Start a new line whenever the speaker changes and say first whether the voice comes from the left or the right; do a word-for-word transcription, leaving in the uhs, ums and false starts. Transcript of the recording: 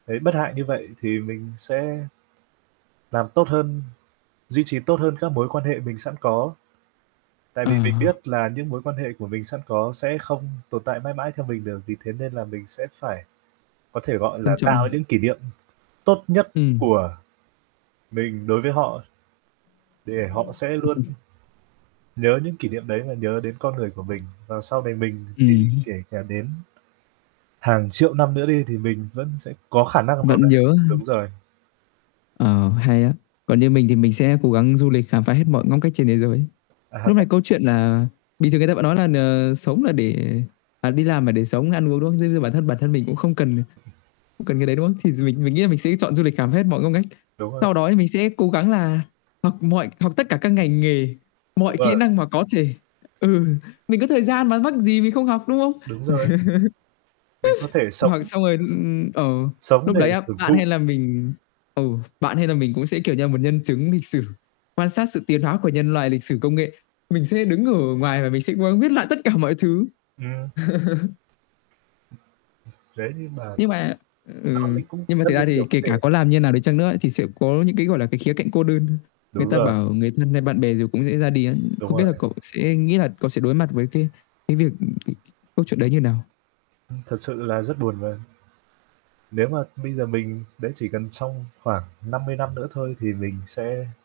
right: Thấy bất hại như vậy thì mình sẽ làm tốt hơn, duy trì tốt hơn các mối quan hệ mình sẵn có. Tại
left: Ờ.
right: vì mình biết là những mối quan hệ của mình sẵn có sẽ không tồn tại mãi mãi theo mình được, vì thế nên là mình sẽ phải có thể, gọi
left: Trân
right: là,
left: trọng à.
right: tạo những kỷ niệm tốt nhất
left: Ừm.
right: của mình đối với họ. Để họ sẽ luôn nhớ những kỷ niệm đấy và nhớ đến con người của mình và sau này mình thì
left: Ừm.
right: kể cả đến hàng triệu năm nữa đi thì mình vẫn sẽ có khả năng nào
left: Vẫn
right: đấy
left: nhớ ha.
right: đúng rồi.
left: Ờ, hay á, còn như mình thì mình sẽ cố gắng du lịch khám phá hết mọi ngóc ngách trên thế giới.
right: À ha.
left: Lúc này câu chuyện là bình thường người ta vẫn nói là n sống là để à, đi làm là để sống ăn uống, đúng không? Giống như bản thân bản thân mình cũng không cần không cần cái đấy, đúng không? Thì dù mình mình nghĩ là mình sẽ chọn du lịch khám phá hết mọi ngóc ngách.
right: Đúng rồi.
left: Sau đó thì mình sẽ cố gắng là học mọi học tất cả các ngành nghề, mọi
right: Đúng
left: kỹ
right: rồi.
left: năng mà có thể, ừ, mình có thời gian mà mắc gì mình không học, đúng không?
right: Đúng rồi. Mình có thể sống
left: Hoặc xong rồi, ừm, ờ,
right: sống
left: lúc
right: để
left: đấy á,
right: hưởng
left: bạn hay
right: thụ.
left: là mình ừ, bạn hay là mình cũng sẽ, kiểu như là, một nhân chứng lịch sử, quan sát sự tiến hóa của nhân loại lịch sử công nghệ, mình sẽ đứng ở ngoài và mình sẽ cố gắng viết lại tất cả mọi thứ.
right: Ừm. Thế nhưng mà
left: Nhưng mà ừ,
right: [unintelligible] cũng
left: nhưng mà
right: rất
left: thực
right: là
left: ra
right: nhiều
left: thì
right: vấn
left: kể cả
right: đề.
left: có làm như nào đi chăng nữa thì sẽ có những cái, gọi là, cái khía cạnh cô đơn. Người
right: Đúng
left: ta
right: rồi.
left: bảo người thân hay bạn bè rồi cũng dễ ra đi ấy.
right: Đúng
left: Không biết là
right: rồi.
left: cậu sẽ nghĩ là cậu sẽ đối mặt với cái cái việc [unintelligible] cái câu chuyện đấy như nào?
right: Ừm, thật sự là rất buồn và Nếu mà bây giờ mình đấy, chỉ cần trong khoảng năm mươi năm nữa thôi thì mình sẽ